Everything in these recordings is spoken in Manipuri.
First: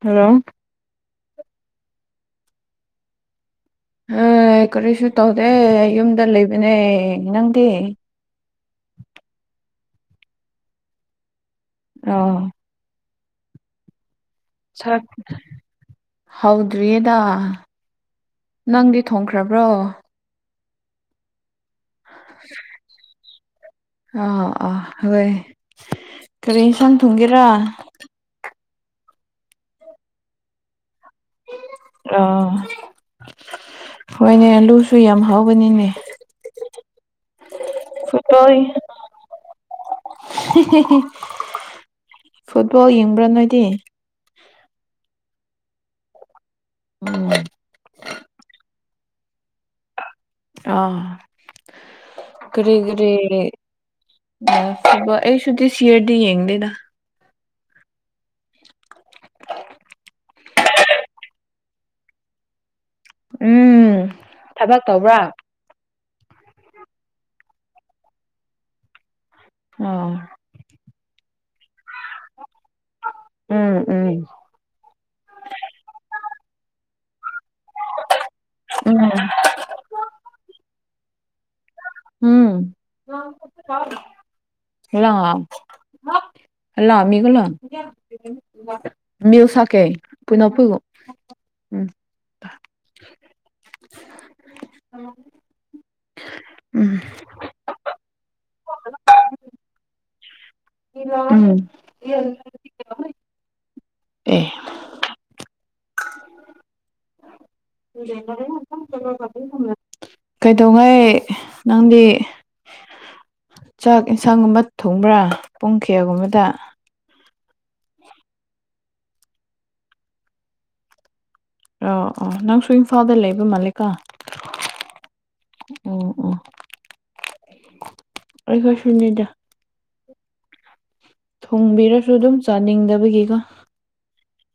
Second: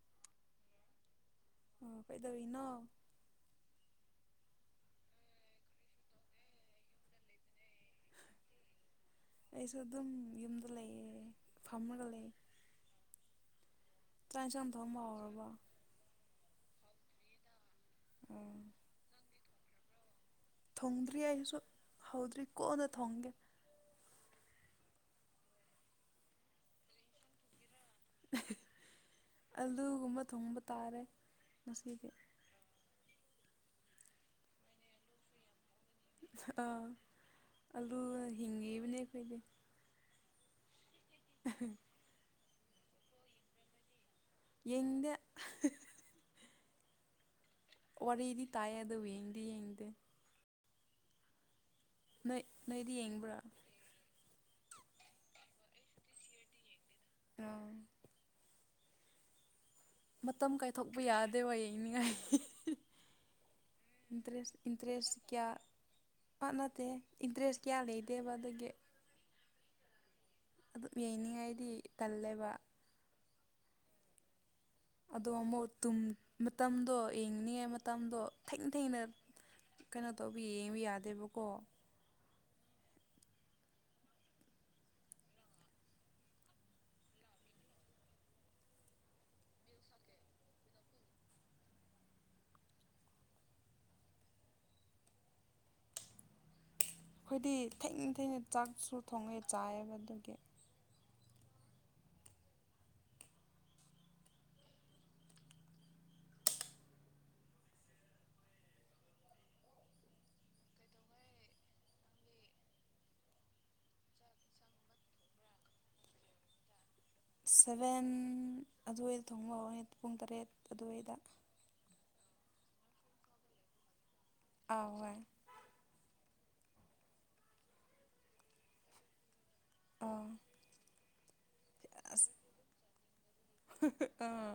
ꯍꯜꯂꯣ ꯑꯣ ꯀꯣꯏꯗꯧꯔꯤꯅꯣ ꯍ ꯀꯔꯤꯁꯨ ꯇꯧꯗꯦ ꯌꯨꯝꯗ ꯂꯩꯕꯅꯦ ꯅꯪꯗꯤ ꯎ ꯑꯩꯁꯨ ꯑꯗꯨꯝ ꯌꯨꯝꯗ ꯂꯩꯌꯦ ꯐꯝꯃꯒ ꯑꯣ ꯂꯩ ꯆꯥꯛ ꯌꯦꯟꯁꯥꯡ ꯊꯣꯡꯕ ꯍꯧꯔꯕꯣ ꯍꯧꯗ꯭ꯔꯤꯌꯦꯗ ꯑꯣ ꯅꯪꯗꯤ ꯊꯣꯡꯈ꯭ꯔ ꯐꯠꯇ꯭ꯔꯕ꯭ꯔꯣ ꯊꯣꯡꯗ꯭ꯔꯤ ꯑꯩꯁꯨꯣ ꯍꯥꯎꯗ꯭ꯔꯤ ꯀꯣꯟꯗ ꯊꯣꯦ ꯑꯥ ꯑꯥ ꯍꯣꯏ ꯀꯔꯤ ꯏꯟꯁꯥꯡ ꯊꯨꯡꯒꯦꯔꯥ ꯑꯂꯨꯒꯨꯝꯕ ꯊꯣꯡꯕ ꯇꯥꯔꯦ ꯉꯁꯤꯗꯤ ꯑ ꯍꯣꯏꯅꯦ ꯑꯂꯨꯁꯨ ꯌꯥꯝ ꯍꯥꯎꯕꯅꯤꯅꯦ ꯑꯥ ꯑꯂꯨ ꯐꯨꯠꯕꯣꯜ ꯍꯤꯡꯉꯤꯕꯅꯦ ꯑꯩꯈꯣꯏꯗꯤ꯫ [unintelligible] [unintelligible] ꯐꯨꯠꯕꯣꯜ ꯌꯦꯡꯕ꯭ꯔꯥ ꯅꯣꯏꯗꯤ? ꯌꯦꯡꯗꯦ ꯎꯝ꯫ ꯗꯨ ꯕꯨ ꯌꯦꯡꯗꯤ ꯌꯦꯡꯗꯦ [unintelligible] ꯅꯣꯏ ꯅꯣꯏꯗꯤ ꯌꯦꯡꯕ꯭ꯔꯥ? ꯑꯩꯁꯨꯤ ꯗꯤꯁ ꯏꯌꯔꯗꯤ ꯌꯦꯡꯗꯦ ꯗ꯫ ꯑꯥ ꯃꯇꯝ ꯀꯥꯏꯊꯣꯛꯄ ꯌꯥꯗꯦ ꯋꯥ ꯌꯦꯡꯅꯤꯡꯉꯥꯏ ꯎꯝ ꯏꯟꯇꯔꯦꯁ ꯊꯕꯛ ꯏꯟꯇꯔꯦꯁ ꯇꯧꯕ꯭ꯔꯥ ꯀꯌꯥ ꯋꯥꯥꯟꯅ ꯏꯟꯇꯔꯦꯁ ꯀꯌꯥ ꯂꯩꯗꯦꯕ ꯗꯨꯒꯤ ꯑꯥ ꯑꯗꯨꯝ ꯌꯩꯅꯤꯡꯉꯥꯏꯗꯤ ꯇꯜꯂꯦꯕ꯫ ꯎꯝ ꯎꯝ꯫ ꯑꯗꯣ ꯑꯃꯨꯛ ꯇꯨꯝ ꯃꯇꯝꯗꯣ ꯌꯦꯡꯅꯤꯡꯉꯥꯏ ꯃꯇꯝꯗꯣ ꯊꯦꯡꯅ - ꯎꯝ ꯊꯦꯡꯅ ꯀꯩꯅꯣ ꯇꯧꯕꯤ ꯌꯦꯡꯕ ꯌꯥꯗꯦꯕꯀꯣ꯫ ꯎꯝ꯫ [unintelligible] ꯃꯤꯜ ꯁꯀꯦ ꯀꯣꯏꯅꯣ ꯄꯩꯒꯣ ꯎꯝ [inaudible] [unintelligible] ꯑꯩꯈꯣꯏꯗꯤ ꯊꯦꯡ - ꯊꯦꯡꯅ ꯆꯥꯛꯁꯨ ꯊꯣꯡꯉ ꯆꯥꯏ ꯑꯕ ꯑꯗꯨꯒꯤ ꯎꯝ [unintelligible] ꯑꯦ [unintelligible] [unintelligible] ꯀꯩꯗꯧꯉꯩ ꯅꯪꯗꯤ [inaudible] ꯆꯥꯛ ꯌꯦꯟꯁꯥꯡꯒꯨꯝꯕ ꯊꯣꯡꯕ꯭ꯔꯥ ꯄꯨꯡ ꯀꯌꯥꯒꯨꯝꯕꯗ? ꯁꯚꯦꯟ ꯑꯗꯨꯋꯥꯏꯗ ꯊꯣꯡꯕ ꯍꯧꯋꯤ ꯄꯨꯡ ꯇꯔꯦꯠ ꯑꯗꯨꯋꯥꯏꯗ꯫ ꯑ ꯑꯣ ꯅꯪꯁꯨ ꯏꯝꯐꯥꯜꯗ ꯂꯩꯕ ꯃꯥꯂꯤ ꯀꯣ ꯑꯥ ꯍꯣꯏ ꯫ ꯎꯝ ꯎꯝ꯫ ꯑꯩ ꯈꯣꯏ ꯁꯨꯅꯤꯗ ꯑꯣ ꯊꯣꯡꯕꯤꯔꯁꯨ ꯑꯗꯨꯝ ꯆꯥꯅꯤꯡꯗꯕꯒꯤ ꯀꯣ ꯑꯥ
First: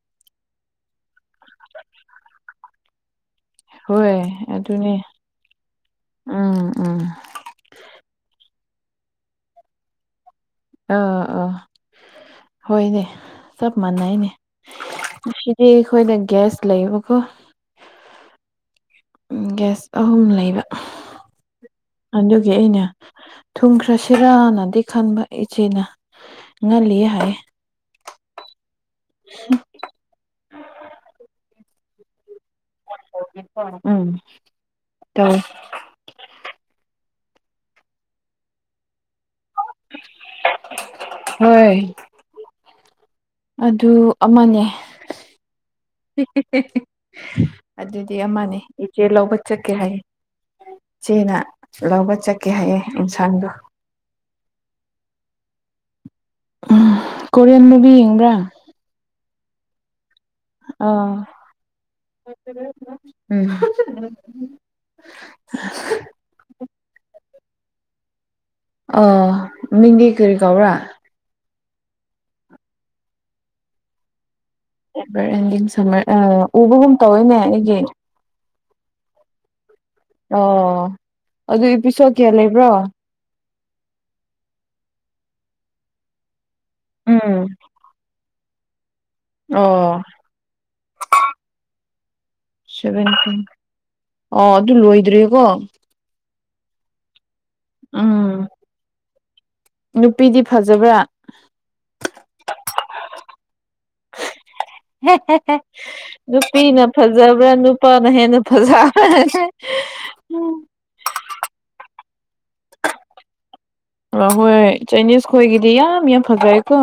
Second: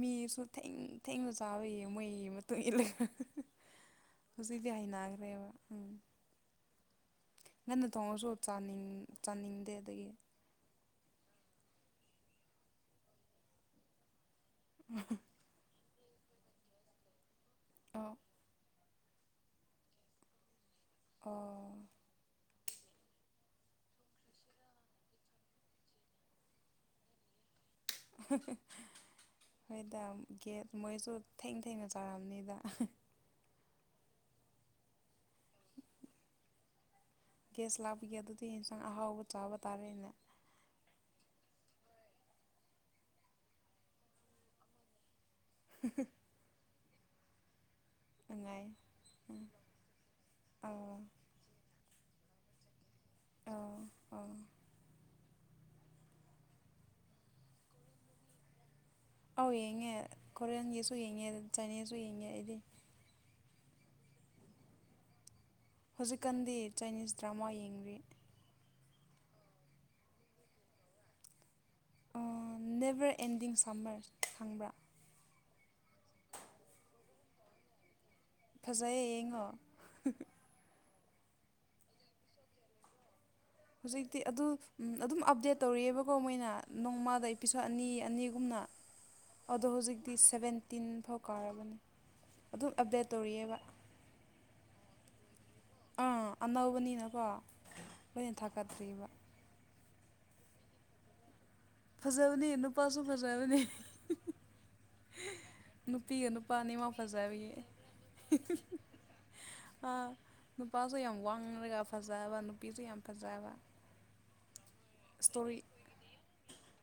ꯃꯤꯁꯨ ꯊꯦꯡ- ꯊꯦꯡꯅ ꯆꯥꯕꯒꯤ ꯃꯣꯏꯒꯤ ꯃꯇꯨꯡ ꯏꯜꯂ ꯍꯣꯏ ꯍꯧꯖꯤꯛꯇꯤ ꯑꯗꯨꯅꯦ ꯍꯩꯅꯈ꯭ꯔꯦꯕ ꯎꯝ ꯎꯝ ꯎꯝ ꯉꯟꯅ ꯊꯣꯡꯉꯁꯨ ꯆꯥꯅꯤꯡ ꯆꯥꯅꯤꯡꯗꯦ ꯑꯗꯨꯒꯤ ꯑ ꯑ ꯍꯣꯏꯅꯦ ꯆꯞ ꯃꯅꯩ ꯅꯦ꯫ ꯉꯁꯤꯗꯤ ꯑꯩꯈꯣꯏꯗꯥ ꯒꯤꯌꯥꯁ ꯂꯩꯕꯥꯀꯣ ꯑꯣ ꯎ ꯒꯦꯁ ꯑꯍꯨꯝ ꯂꯩꯕ ꯑꯣ ꯑꯩꯅ ꯊꯨꯝꯈ꯭ꯔꯁꯤꯔꯥꯅꯗꯤ ꯈꯟꯕ ꯏꯆꯦꯅ ꯉꯜꯂꯤ ꯍꯥꯏꯌꯦ ꯍꯣꯏꯗ ꯒꯦꯠ ꯃꯣꯏꯁꯨ ꯊꯦꯡꯅ - ꯊꯦꯡꯅ ꯆꯥꯔꯝꯅꯤꯗ꯫ [unintelligible] ꯎꯝ ꯇ ꯒꯦꯁ ꯂꯥꯛꯄꯒꯤ ꯑꯗꯨꯗꯤ ꯌꯦꯟꯁꯥꯡ ꯑꯍꯥꯎꯕ ꯆꯥꯕ ꯇꯥꯔꯦꯅꯦ꯫ ꯍꯣꯏ ꯑꯗꯨ ꯑꯃꯅꯦ ꯑꯗꯨꯗꯤ ꯑꯃꯅꯤ ꯅꯨꯡꯉꯥꯏ ꯏꯆꯦ ꯂꯧꯕ ꯎꯝ ꯆꯠꯀꯦ ꯍꯥꯏꯌꯦ ꯑꯧ ꯏꯆꯦꯅ ꯂꯧꯕ ꯆꯠꯀꯦ ꯍꯥꯏꯌꯦ ꯏꯟꯁꯥꯡꯗꯣ ꯑꯧ ꯑꯧ ꯎꯝ ꯀꯣꯔꯤꯌꯥꯟ ꯃꯨꯚꯤ ꯌꯦꯡꯕ꯭ꯔꯥ ꯑꯧ ꯌꯦꯡꯉꯦ ꯀꯣꯔꯤꯌꯟꯒꯤꯁꯨ ꯑꯥ ꯌꯦꯡꯉꯦ ꯆꯥꯏꯅꯤꯁꯁꯨ ꯌꯦꯡꯉꯦ ꯑꯩꯗꯤ [inaudible] ꯍꯧꯖꯤꯛꯀꯥꯟꯗꯤ ꯆꯥꯏꯅꯤꯁ ꯗ꯭ꯔꯃꯥ ꯌꯦꯡꯔꯤ ꯑ ꯃꯤꯡꯗꯤ ꯀꯔꯤ ꯀꯥꯎꯔꯥ ꯅꯦꯕꯔ ꯑꯦꯟꯗꯤꯡ ꯁꯝꯃꯔ ꯈꯪꯕ꯭ꯔꯥ ꯔ ꯁꯃꯔ ꯑ [unintelligible] ꯎꯕꯒꯨꯝ ꯇꯧꯋꯤꯅꯦ ꯑꯩꯒꯤ ꯐꯖꯩꯌꯦ ꯌꯦꯡꯉꯣ ꯑꯣ ꯑꯗꯨ ꯄꯤꯁꯣ ꯀꯌꯥ ꯂꯩꯕ꯭ꯔꯣ ꯍꯧꯖꯤꯛꯇꯤ ꯑꯗꯨ ꯑꯗꯨꯝ ꯑꯞꯗꯦꯠ ꯇꯧꯔꯤꯑꯦꯕꯀꯣ ꯃꯣꯏꯅ ꯅꯣꯡꯃꯥꯗ ꯎꯝ ꯏꯄꯤꯁꯣꯠ ꯑꯅꯤ ꯑꯅꯤꯒ ꯒꯨꯝꯅ ꯑꯗꯣ ꯑꯣ ꯍꯧꯖꯤꯛꯇꯤ ꯁꯕꯦꯟꯇꯤꯟ ꯐꯥꯎ ꯀꯥꯔꯕꯅꯤ ꯁꯚꯦꯟꯇꯤꯟ ꯑꯣ ꯑꯗꯨ ꯂꯣꯏꯗ꯭ꯔꯔꯤꯀꯣ ꯑꯥ ꯑꯅꯧꯕꯅꯤꯅꯀꯣ ꯂꯣꯏꯅ ꯎꯝ ꯊꯥꯒꯠꯇ꯭ꯔꯤꯕ ꯅꯨꯄꯤꯗꯤ ꯐꯖꯕ꯭ꯔꯥ ꯐꯖꯕꯅꯤ ꯅꯨꯄꯥꯁꯨ ꯐꯖꯕꯅꯤ ꯅꯨꯄꯤꯅ ꯃꯥ ꯐꯖꯕ꯭ꯔꯥ ꯐꯖꯕꯒꯤ ꯅꯨꯄꯥꯅ ꯍꯦꯟꯅ ꯐꯖꯕ꯭ꯔꯥ ꯎꯝ ꯅꯨꯄꯥꯁꯨ ꯌꯥꯝ ꯋꯥꯡꯉꯒ ꯐꯖꯕ ꯅꯨꯄꯤꯁꯨ ꯌꯥꯝ ꯐꯖꯕ ꯑ ꯍꯣꯏ ꯆꯥꯏꯅꯤꯁ ꯏꯁꯇꯣꯔꯤ ꯈꯣꯏꯒꯤꯗꯤ ꯌꯥꯝ ꯌꯥꯝ ꯐꯖꯔꯦꯀꯣ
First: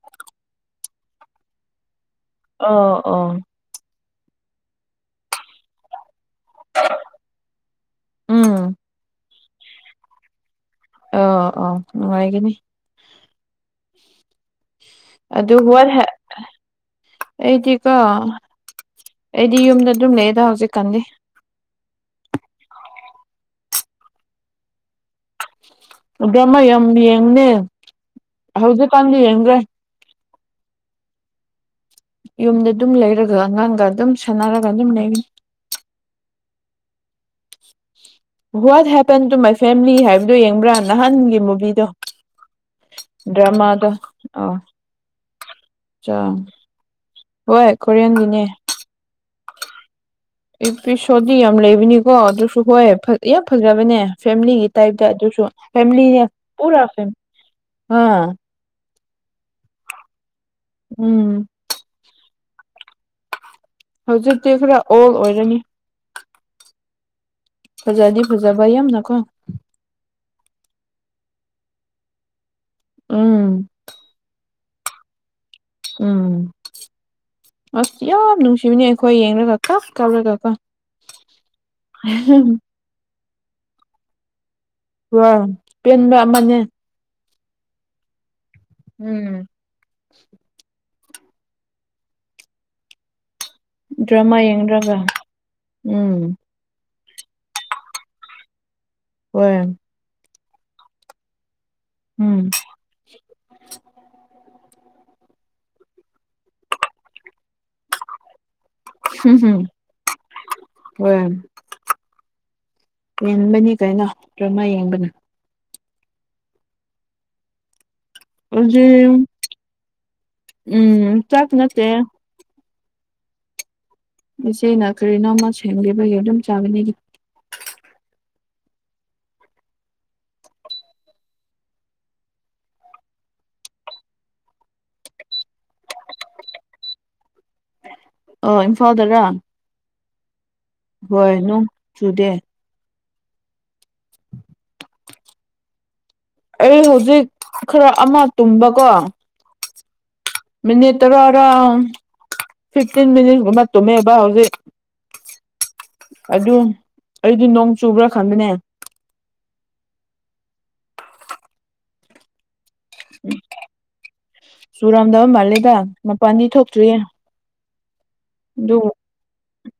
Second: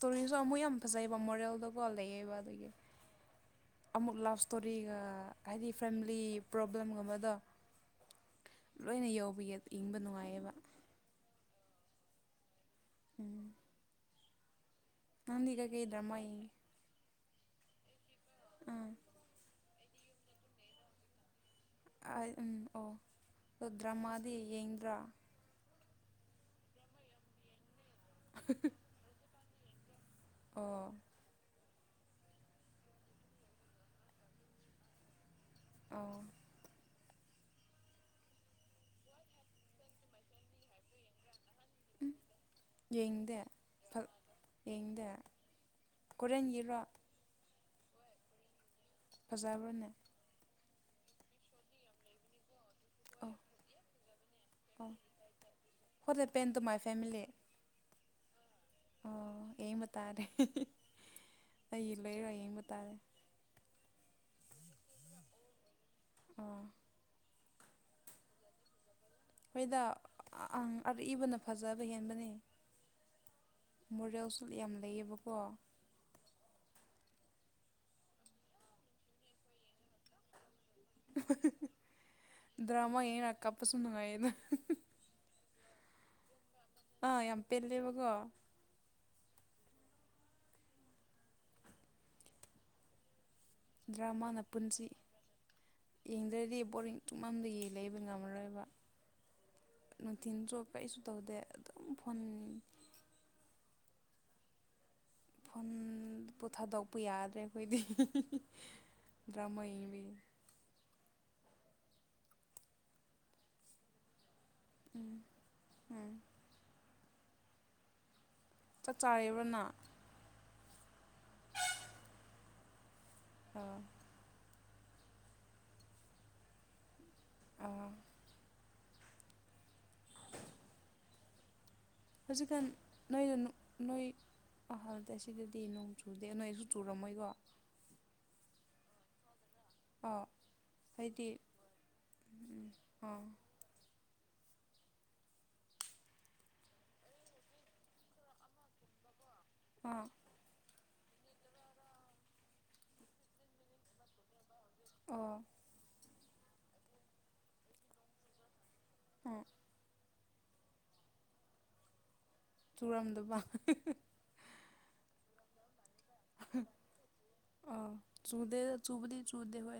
ꯇꯣꯔꯤꯁꯨ ꯑꯃꯨꯛ ꯌꯥꯝ ꯐꯖꯩꯑꯕ ꯃꯣꯔꯦꯜꯗꯀꯣꯜ ꯑ ꯑ ꯑꯃꯨꯛ ꯂꯞ ꯏꯁꯇꯣꯔꯤꯒ ꯍꯥꯏꯗꯤ ꯐꯦꯃꯤꯂꯤ ꯄ꯭ꯔꯣꯕ꯭ꯂꯦꯝꯒꯕꯗꯣ ꯎꯝ ꯂꯣꯏꯅ ꯌ ꯏꯪꯕ ꯅꯨꯡꯉꯥꯏꯌꯦꯕ ꯑ ꯑ ꯅꯨꯡꯉꯥꯏꯒꯅꯤ ꯎꯝ ꯃꯥꯟꯗꯤ ꯑꯗꯨ ꯀꯀꯦ ꯋꯥꯠ ꯗꯔꯃꯥꯏ ꯑꯩꯗꯤꯀꯣ ꯑꯩꯗꯤ ꯌꯨꯝꯗ ꯑꯗꯨꯝ ꯂꯩꯑꯦꯗ ꯍꯧꯖꯤꯛꯀꯥꯟꯗꯤ ꯑꯩ ꯎꯝ ꯑꯣ ꯑ ꯗ꯭ꯔꯃꯥꯗꯤ ꯌꯦꯡꯗ꯭ꯔꯥ ꯗ꯭ꯔꯃꯥ ꯌꯥꯝ ꯌꯦꯡꯅꯦ ꯍꯧꯖꯤꯛꯀꯥꯟꯗꯤ ꯌꯦꯡꯗ꯭ꯔꯦ ꯑꯣ ꯌꯨꯝꯗ ꯑꯗꯨꯝ ꯂꯩꯔꯒ ꯑꯉꯥꯡꯒ ꯑꯗꯨꯝ ꯁꯥꯟꯅꯔꯒ ꯑꯗꯨꯝ ꯂꯩꯔꯤ uh what happen to my family ꯍꯥꯏꯕꯗꯨꯣ ꯌꯦꯡꯕ꯭ꯔꯥ ꯅꯍꯥꯟꯒꯤ ꯃꯨꯚꯤꯗꯣ ꯌꯦꯡꯗꯦ ꯗ꯭ꯔꯃꯥꯗꯣ ꯑ ꯌꯦꯡꯗꯦ ꯆꯥ ꯀꯣꯔꯦꯟꯒꯤꯔꯣ ꯍꯣꯏ ꯀꯣꯔꯤꯌꯥꯟꯒꯤꯅꯦ ꯐꯖꯥꯕꯅꯦ ꯏ ꯄ ꯁꯣꯗꯤ ꯌꯥꯝ ꯂꯩꯕꯤꯅꯤ ꯀꯣ ꯑꯗꯨ ꯍꯣꯏ ꯑꯣ ꯌꯥꯝ ꯐꯖ꯭ꯔꯕꯅꯦ ꯐꯦꯃꯤꯂꯤꯒꯤ ꯑꯣ ꯇꯥꯏꯞꯇ ꯑꯗꯨꯁꯨ ꯍꯣꯠ ꯐꯦꯂꯤꯅꯦ ꯍꯦꯄꯦꯟ ꯇꯨ ꯃꯥꯏ ꯄꯨꯔꯥ [inaudible] ꯑꯝ ꯑꯣ ꯌꯦꯡꯕ ꯇꯥꯔꯦ ꯎꯝ ꯑꯩ ꯂꯩꯑꯣꯏꯔꯣꯏ ꯌꯦꯡꯕ ꯉꯇꯥꯔꯦ ꯍꯧꯖꯤꯛꯇꯤ ꯈꯔ ꯑꯣꯜ ꯑꯣꯏꯔꯅꯤ ꯑꯣ ꯐꯖꯗꯤ ꯐꯖꯕ ꯌꯥꯝꯅꯀꯣ ꯍꯣꯏꯗ ꯑ ꯏꯕꯅ ꯐꯖꯕ ꯍꯦꯟꯕꯅꯦ ꯎꯝ ꯃꯣꯔꯦꯜꯁꯨ ꯌꯥꯝ ꯂꯩꯌꯦꯕꯀꯣ ꯎꯝ ꯑꯁ ꯌꯥꯝ ꯅꯨꯡꯁꯤꯕꯅꯦ ꯑꯩꯈꯣꯏ ꯌꯦꯡꯂꯡꯒꯀ ꯀꯞꯂꯒꯀ ꯗ꯭ꯔꯃꯥ ꯌꯦꯅꯀꯥꯞꯄꯁꯨꯟꯑꯗ ꯋꯥ ꯄꯦꯟꯕ ꯑꯃꯅꯦ ꯑ ꯌꯥꯝꯦꯝ ꯄꯦꯂꯦꯕꯒꯣ ꯎꯝ ꯗ꯭ꯔꯃꯥ ꯗ꯭ꯔꯃꯥꯅ ꯄꯨꯟꯁꯤ ꯌꯦꯡꯗ꯭ꯔꯒ ꯎꯝ ꯌꯦꯡꯗ꯭ꯔꯗꯤ ꯕꯣꯔꯤꯡ ꯇꯨꯞꯃꯝꯗꯒꯤ ꯂꯩꯕ ꯉꯝꯃꯔꯣꯏꯕ ꯑꯣꯏꯌꯦ ꯊꯤꯟ ꯆꯣꯄ ꯀꯁꯨ ꯇꯧꯗꯦ ꯑꯗꯨꯝ ꯐꯣꯟ ꯎꯝ ꯐꯣꯟ ꯄ ꯊꯥꯗꯣꯛꯄ ꯌꯥꯗ꯭ꯔꯦ ꯑꯣꯏꯈꯣꯏꯗꯤ ꯍꯝ ꯗ꯭ꯔꯃꯥꯒꯤꯕꯤ ꯌꯦꯦꯟꯕꯅꯤ ꯀꯩꯅꯣ ꯗ꯭ꯔꯃꯥ ꯌꯦꯡꯕꯅꯤ ꯎꯝ ꯎꯝ ꯆꯥꯛ ꯍꯧꯖꯤꯛ ꯆꯥꯔꯤꯕ꯭ꯔꯅ ꯎꯝ ꯆꯥꯛ ꯅꯠꯇꯦ ꯑꯣ ꯏꯆꯦꯅ ꯀꯔꯤꯅꯣꯝꯃ ꯁꯦꯝꯈꯤꯕꯒꯤ ꯑꯗꯨꯝ ꯆꯥꯕꯅꯤ ꯑ ꯍꯧꯖꯤꯀꯥꯟ ꯅꯣꯏꯗ ꯅꯣꯏ ꯑꯍꯗꯦ ꯑꯁꯤꯗꯗꯤ ꯅꯣꯡ ꯆꯨꯗꯦ ꯅꯣꯏꯁꯨ ꯆꯨꯔꯝꯃꯣꯏꯀꯣ ꯑ ꯏꯝꯐꯥꯜꯗꯔ ꯑꯣ ꯍꯣꯏꯅꯅꯨꯡ ꯆꯨꯗꯦ ꯎꯝ ꯑꯩ ꯍꯧꯖꯤꯛ ꯈꯔ ꯑꯃ ꯇꯨꯝꯕꯀꯣ ꯑ ꯃꯤꯅꯤꯠ ꯇꯔꯥꯔꯥꯎ ꯐꯤꯐꯇꯤꯟ ꯃꯤꯅꯤꯠꯀꯨꯝꯕ ꯇꯨꯝꯃꯦꯕ ꯍꯧꯖꯤꯛ ꯑꯣ ꯑꯗꯨ ꯑꯩꯗꯤ ꯅꯣꯡ ꯆꯨꯕ꯭ꯔꯥ ꯈꯟꯕꯅꯦ ꯍ ꯆꯨꯔꯝꯗꯕ ꯆꯨꯔꯝꯗꯕ ꯃꯥꯜꯂꯦꯗ ꯃꯄꯥꯟꯗꯤ ꯊꯣꯛꯇ꯭ꯔꯤꯌꯦ ꯆꯨ ꯆꯨꯕꯂꯤ ꯆꯨꯗ ꯍ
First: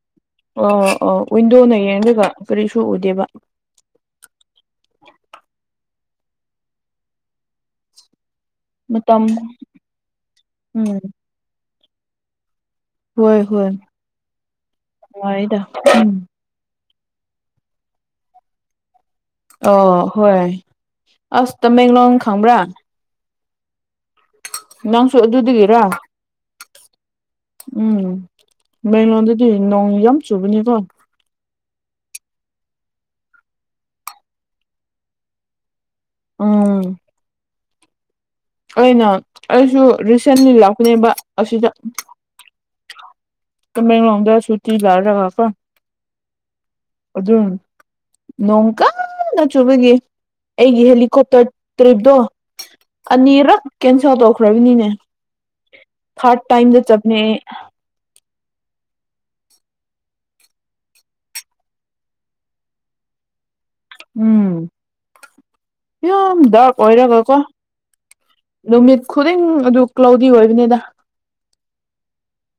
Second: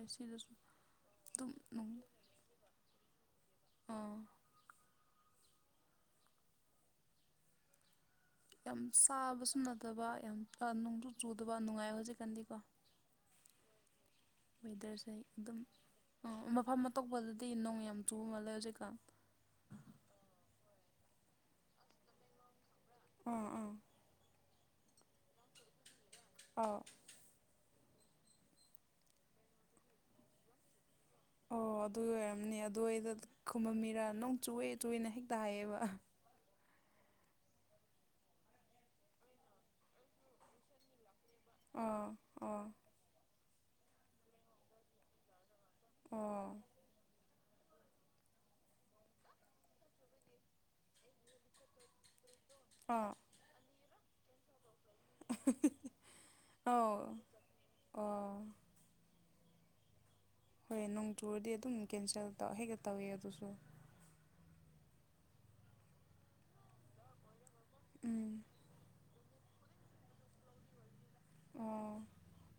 ꯑ ꯑ ꯋꯤꯟꯗꯣꯅ ꯌꯦꯡꯒ ꯀꯔꯤꯁꯨ ꯑꯣꯏꯗꯦꯕ ꯑꯥ ꯌꯥꯝ ꯃꯇꯝ ꯆꯥꯕꯁꯨ ꯅꯗꯕ ꯌꯥꯝ ꯎꯝ ꯅꯨꯡꯁꯨ ꯆꯨꯗꯕ ꯅꯨꯡꯉꯥꯏ ꯍꯧꯖꯤꯛꯀꯥꯟꯗꯤꯀꯣ ꯍꯣꯏ ꯍꯣꯏ ꯋꯦꯗꯔꯁꯦ ꯑꯗꯨꯝ ꯅꯨꯡꯉꯥꯏꯗ ꯎꯝ ꯃꯐꯝ ꯑꯇꯣꯞꯄꯗꯗꯤ ꯅꯣꯡ ꯌꯥꯝ ꯆꯨꯕ ꯃꯥꯜꯂꯦ ꯍꯧꯖꯤꯛꯀꯥꯟ ꯑꯣ ꯍꯣꯏ ꯑꯁ ꯇꯃꯦꯦꯡꯡꯂꯣꯡ ꯈꯪꯕ꯭ꯔꯥ ꯑꯥ ꯑꯥ ꯅꯪꯁꯨ ꯑꯗꯨ ꯑꯗꯨꯗꯨꯒꯤꯦꯔꯥ ꯑꯣ ꯎꯝ ꯕꯦꯡꯒꯂꯣꯔꯗꯗꯤ ꯅꯣꯡ ꯌꯥꯝ ꯆꯨꯕꯅꯤꯀꯣ ꯑꯣ ꯑꯗꯨ ꯑꯣꯏꯔꯝꯅꯤ ꯑꯗꯨꯏꯗ ꯈꯨꯃꯝ ꯃꯤꯔꯥ ꯅꯪ ꯆꯨꯑꯦ ꯆꯨꯅ ꯍꯦꯛꯇ ꯍꯥꯏꯌꯦꯕ ꯎꯝ ꯑꯩꯅ ꯑꯩꯁꯨ ꯔꯤꯁꯦꯟꯂꯤ ꯂꯥꯛꯀꯅꯦꯕ ꯑꯥ ꯑꯣ ꯀ ꯃ ꯑꯗ ꯁꯨꯇꯤ ꯂꯥꯔꯔ ꯀꯥꯀ ꯑꯣ ꯑꯗꯨꯖ ꯅꯣꯡ ꯀꯟꯅ ꯆꯨꯕꯒꯤ ꯑꯩꯒꯤ ꯍꯦꯂꯤꯀꯣꯞꯇꯔ ꯇꯔꯤꯞꯇꯣ ꯑꯥ ꯑꯅꯤꯔꯛ ꯀꯦꯟꯁꯦꯜ ꯇꯧꯈ꯭ꯔꯕꯅꯤꯅꯦ ꯊꯔꯗ ꯑꯧ ꯇꯥꯏꯝꯗꯅꯦ ꯑꯣ ꯍꯣꯏ ꯅꯣꯡ ꯇꯨꯔꯗꯤ ꯑꯗꯨꯝ ꯀꯦꯟꯁꯦꯜ ꯍꯦꯛꯒ ꯇꯧꯋꯤ ꯑꯗꯨꯁꯨ ꯎꯝ ꯀ ꯗꯔ ꯄꯩꯔꯒ ꯀꯣ ꯎꯝ ꯅꯨꯃꯤꯠ ꯈꯨꯗꯤꯡ ꯑꯗꯨ ꯀ꯭ꯂꯥꯎꯗꯤ ꯑꯣꯏꯕꯅꯤꯗ ꯑꯣ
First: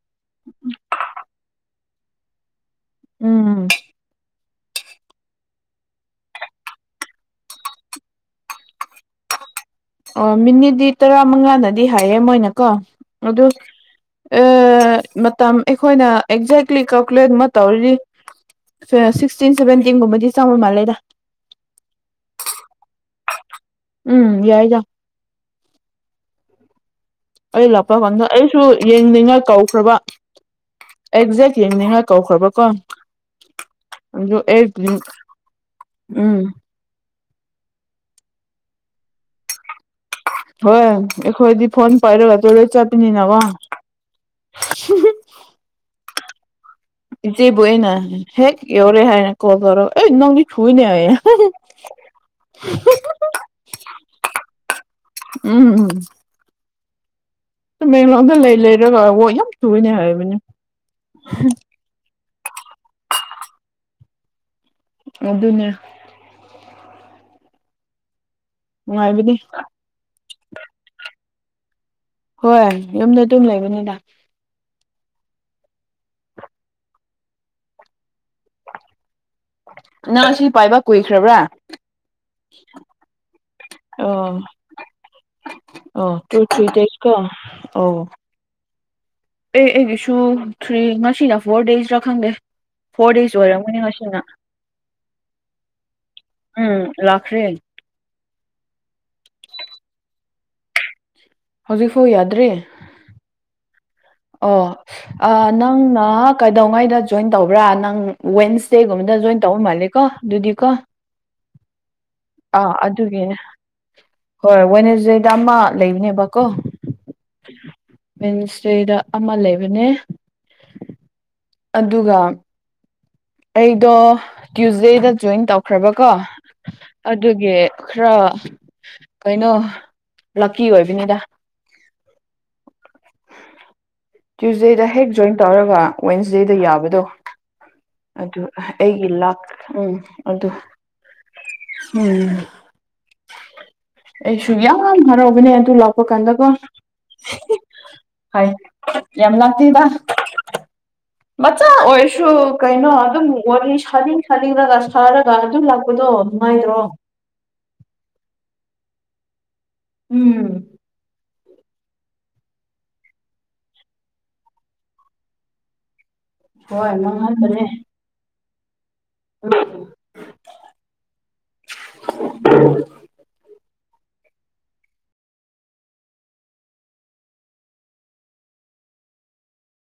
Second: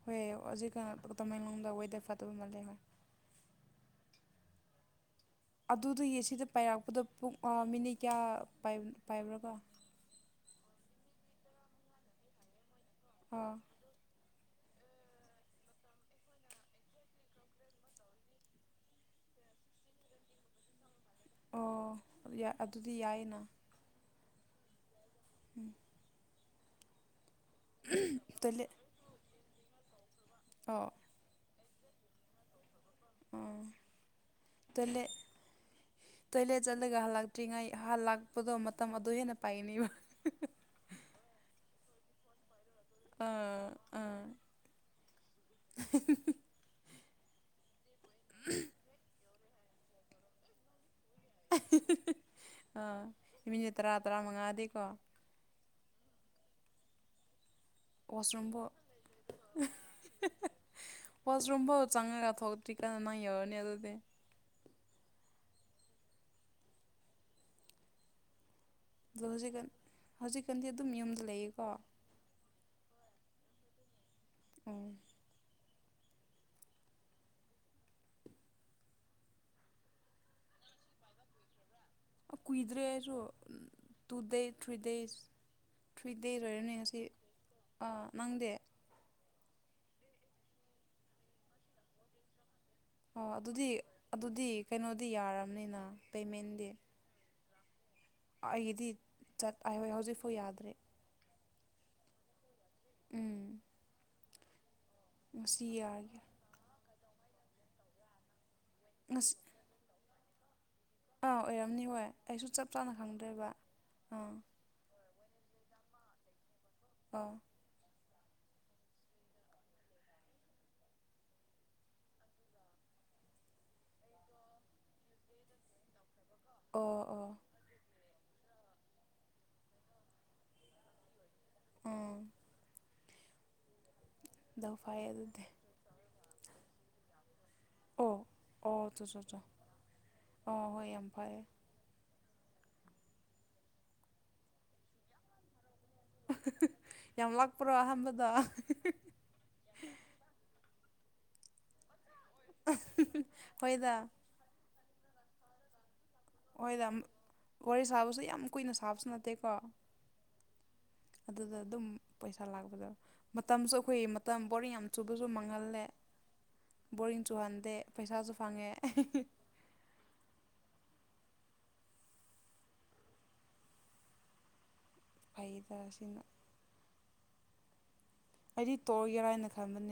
ꯍꯣꯏ ꯍꯧꯖꯤꯛ ꯇꯃꯡꯂꯣꯗ ꯋꯦꯗꯔ ꯐꯗꯕ ꯃꯥꯜꯂꯦ ꯍꯣꯏ ꯎꯝ ꯑꯗꯨ ꯌꯦ ꯁꯤꯗ ꯄꯥꯏꯔꯛꯄꯗ ꯄꯨꯡ ꯃꯤꯅꯤꯠ ꯀꯌꯥ ꯄꯥꯏꯕ꯭ꯔꯥꯒ ꯑꯣ ꯃꯤꯅꯤꯠꯗꯤ ꯇꯔꯥ ꯃꯉꯥꯗꯗꯤ ꯍꯥꯏꯌꯦꯦ ꯃꯣꯏꯅꯀꯣ ꯑꯗꯨ ꯑꯥ ꯃꯇꯝ ꯑꯩꯈꯣꯏꯅ ꯑꯦꯛꯖꯦꯛꯂꯤ ꯀꯜꯀꯨꯂꯦꯠ ꯑꯃ ꯇꯧꯔꯤꯔꯤ ꯁꯤꯛꯁꯇꯤꯟ ꯁꯚꯦꯟꯇꯤꯟꯒꯨꯝꯕꯗꯤ ꯆꯥꯎꯕ ꯃꯥꯜꯂꯦꯗ ꯑꯣ ꯑꯗꯨꯗꯤ ꯌꯥꯏꯌꯦꯅ ꯎꯝ ꯌꯥꯏꯗ ꯎꯝ ꯑꯩ ꯂꯥꯛꯄ ꯀꯥꯟꯗ ꯑꯩꯁꯨ ꯇꯣꯏꯂꯦꯠ ꯌꯦꯡꯅꯤꯡꯉ ꯀꯧꯈ꯭ꯔꯕ ꯑꯣ ꯑꯦꯛꯖꯦꯛ ꯊꯦꯡꯅꯤꯡꯉ ꯀꯧꯈ꯭ꯔꯕ ꯀꯣ ꯑꯥ ꯑꯦ ꯇꯣꯏꯂꯦꯠ ꯎꯝ ꯑꯔꯤꯉꯥꯏ ꯍꯥ ꯂꯥꯛꯄꯗꯣ ꯃꯇꯝ ꯑꯗꯨ ꯍꯦꯟꯅ ꯄꯥꯏꯒꯅꯤꯕ ꯍꯣꯏ ꯑꯩꯈꯣꯏꯗꯤ ꯐꯣꯟ ꯄꯥꯏꯔꯒꯔ ꯆꯥꯄꯤꯅꯤꯅ ꯋꯥ ꯑꯥ ꯑꯥ ꯆꯦꯕꯣꯣꯏꯅ ꯍꯦꯛ ꯌꯧꯔꯦ ꯍꯥꯏ ꯀꯣꯜ ꯀꯣꯔꯣ ꯑꯦ ꯏ ꯅꯅꯤ ꯊ ꯍꯨꯏꯅꯦ ꯍꯥꯏꯌꯦꯦ ꯑ ꯏꯃꯤ ꯂꯩ ꯇꯔꯥ ꯇꯔꯥ ꯃꯉꯥꯗꯦꯀꯣ ꯕꯦꯡꯒꯡꯂꯣꯡꯗ ꯂꯩ ꯋꯥꯁꯔꯨꯝꯐꯥꯎ ꯂꯩꯔꯒ ꯌꯥꯝ ꯆꯨꯅꯦ ꯍꯥꯏꯕꯅꯦ ꯋꯥꯁ ꯔꯨꯝꯝꯕ ꯆꯪꯉꯒ ꯍꯣꯇ꯭ꯔꯤ ꯀ ꯅꯪ ꯌꯎꯅꯦ ꯑꯗꯨꯗꯤ ꯑꯗꯨ ꯑꯗꯨꯅ ꯑꯣ ꯅꯨꯡꯉꯥꯏꯕꯅꯤ ꯍꯧꯖꯤꯛꯀꯥꯟ ꯍꯧꯖꯤꯛꯀꯥꯟꯗꯤ ꯑꯗꯨꯝ ꯌꯨꯝꯗ ꯂꯩꯌꯦꯀꯣ ꯍꯣꯏ ꯌꯨꯝꯗ ꯑꯗꯨꯝ ꯂꯩꯕꯅꯤꯅ ꯑ ꯅꯪ ꯁꯤ ꯄꯥꯏꯕ ꯀꯨꯏꯈ꯭ꯔꯕ꯭ꯔꯥ ꯀꯨꯏꯗ꯭ꯔꯦ ꯍꯥꯏꯁꯨ ꯇꯨ ꯗꯦꯁ ꯊ꯭ꯔꯤ ꯗꯦꯁ ꯑ ꯇꯨ ꯊꯦꯀ ꯑ ꯑꯥ ꯅꯪꯗꯤ ꯑꯦ ꯑꯩꯒꯤꯁꯨ ꯊ꯭ꯔꯤ ꯉꯁꯤꯅ ꯐꯣꯔ ꯗꯦꯖꯇ ꯈꯪꯗꯦ ꯐꯣꯔ ꯑꯣ ꯗꯦꯖ ꯑꯗꯨꯗꯤ ꯑꯣꯏꯔꯝꯒꯅꯤ ꯉꯁꯤꯅ ꯑꯗꯨꯗꯤ ꯀꯩꯅꯣꯗꯤ ꯌꯥꯔꯕꯅꯤꯅ ꯄꯦꯃꯦꯟꯗꯤ ꯎꯝ ꯂꯥꯛꯈ꯭ꯔꯦ ꯑꯩꯒꯤꯗꯤ ꯆꯠꯣꯏ ꯍꯧꯖꯤꯛꯐꯥꯎ ꯌꯥꯗ꯭ꯔꯦ ꯍꯧꯖꯤꯛ ꯐꯥꯎ ꯌꯥꯗ꯭ꯔꯔꯤ ꯎꯝ ꯑꯣ ꯉꯁꯤ ꯅꯪꯅ ꯌꯥꯔꯒꯦ ꯀꯩꯗꯧꯉꯥꯏꯗ ꯖꯣꯏꯟ ꯇꯧꯕ꯭ꯔꯥ ꯅꯪ ꯋꯦꯟꯁ ꯏꯁꯇꯦ ꯨꯝꯃꯗ ꯉꯁꯤ ꯖꯣꯏꯟ ꯇ ꯍꯝ ꯍꯥꯦꯀꯣ ꯗꯗꯨꯗꯤ ꯀ ꯑꯥ ꯑꯣꯏꯔꯝꯅꯤ ꯍꯣꯏ ꯑꯩꯁꯨ ꯆꯞ ꯑꯥ ꯆꯥꯅ ꯑꯗꯨꯒꯤꯅꯦ ꯈꯪꯗ꯭ꯔꯦꯕ ꯑꯥ ꯍꯣꯏ ꯋꯥꯦꯅꯦꯖꯦꯗ ꯑꯃ ꯂꯩꯕꯅꯦꯕꯀꯣ ꯑ ꯄꯦꯟꯁꯇꯦꯗ ꯑꯃ ꯂꯩꯕꯅꯦ ꯑꯗꯨꯒ ꯑꯩꯗꯣ ꯇ꯭ꯌꯨꯁꯗꯦꯗ ꯖꯣꯏꯟ ꯇꯧꯈ꯭ꯔꯕꯀꯣ ꯑꯣ ꯑꯣ ꯑꯗꯨꯒꯤ ꯈꯔ ꯀꯩꯅꯣ ꯂꯛꯀꯤ ꯑꯣꯏꯕꯅꯤꯗ ꯑꯥ ꯗꯥꯎ ꯇ꯭ꯌꯨꯁꯗꯦꯗ ꯐꯩꯌꯦ ꯍꯦꯛ ꯖꯣꯏꯟ ꯑꯗꯨꯗꯤ ꯇꯧꯔꯒ ꯋꯦꯟꯁꯗꯦꯗ ꯌꯥꯕꯗꯣ ꯑꯣ ꯑꯗꯨ ꯑꯣ ꯆꯣ ꯑꯩꯒꯤ ꯆꯣ ꯂꯥꯛ ꯆꯣ ꯎꯝ ꯑꯗꯨ ꯑꯣ ꯍꯣꯏ ꯌꯥꯝ ꯐꯔꯦ ꯎꯝ ꯑꯦꯁꯨꯨꯡ ꯌꯥꯝ ꯍꯔꯧꯕꯅꯦ ꯑꯗꯨ ꯂꯥꯛ ꯄꯀꯥꯟꯗꯀꯣ ꯌꯥꯝ ꯂꯥꯛꯄ꯭ꯔꯣ ꯑꯍꯥꯟꯕꯗ ꯍꯣꯏ ꯌꯥꯝ ꯂꯥꯛꯇꯦꯗ ꯃꯆꯥ ꯑꯣꯏꯔꯁꯨ ꯀꯩꯅꯣ ꯑꯗꯨꯝ ꯑꯣꯏ ꯍꯣꯏꯗ ꯁꯥꯗꯤꯡ ꯁꯥꯗꯤꯡꯗꯒ ꯊꯔꯒ ꯑꯗꯨ ꯂ ꯍꯣꯏꯗ ꯋꯥꯔꯤ ꯁꯥꯕꯁꯨ ꯌꯥꯝ ꯀꯨꯏꯅ ꯁꯥꯕꯁꯨ ꯅꯠꯇꯦꯀꯣ ꯎꯝ ꯑꯗꯨꯗ ꯑꯗꯨꯝ ꯄꯩꯁꯥ ꯂꯥꯛꯄꯗ ꯃꯇꯝꯁꯨ ꯑꯩꯈꯣꯏ ꯃꯇꯝ ꯕꯣꯔꯡ ꯌꯥꯝ ꯆꯨꯕꯁꯨ ꯃꯥꯡꯍꯜꯂꯦ ꯕꯣꯔꯤꯡ ꯆꯨꯍꯥꯟꯗ ꯄꯩꯁꯥꯁꯨ ꯐꯥꯡꯉꯦ ꯑ [unintelligible] ꯐꯩꯗ ꯑꯁꯤꯅ ꯑꯩꯗꯤ ꯇꯣꯔꯒꯦꯔꯥ ꯍꯥꯏꯅ ꯈꯟꯕꯅꯦ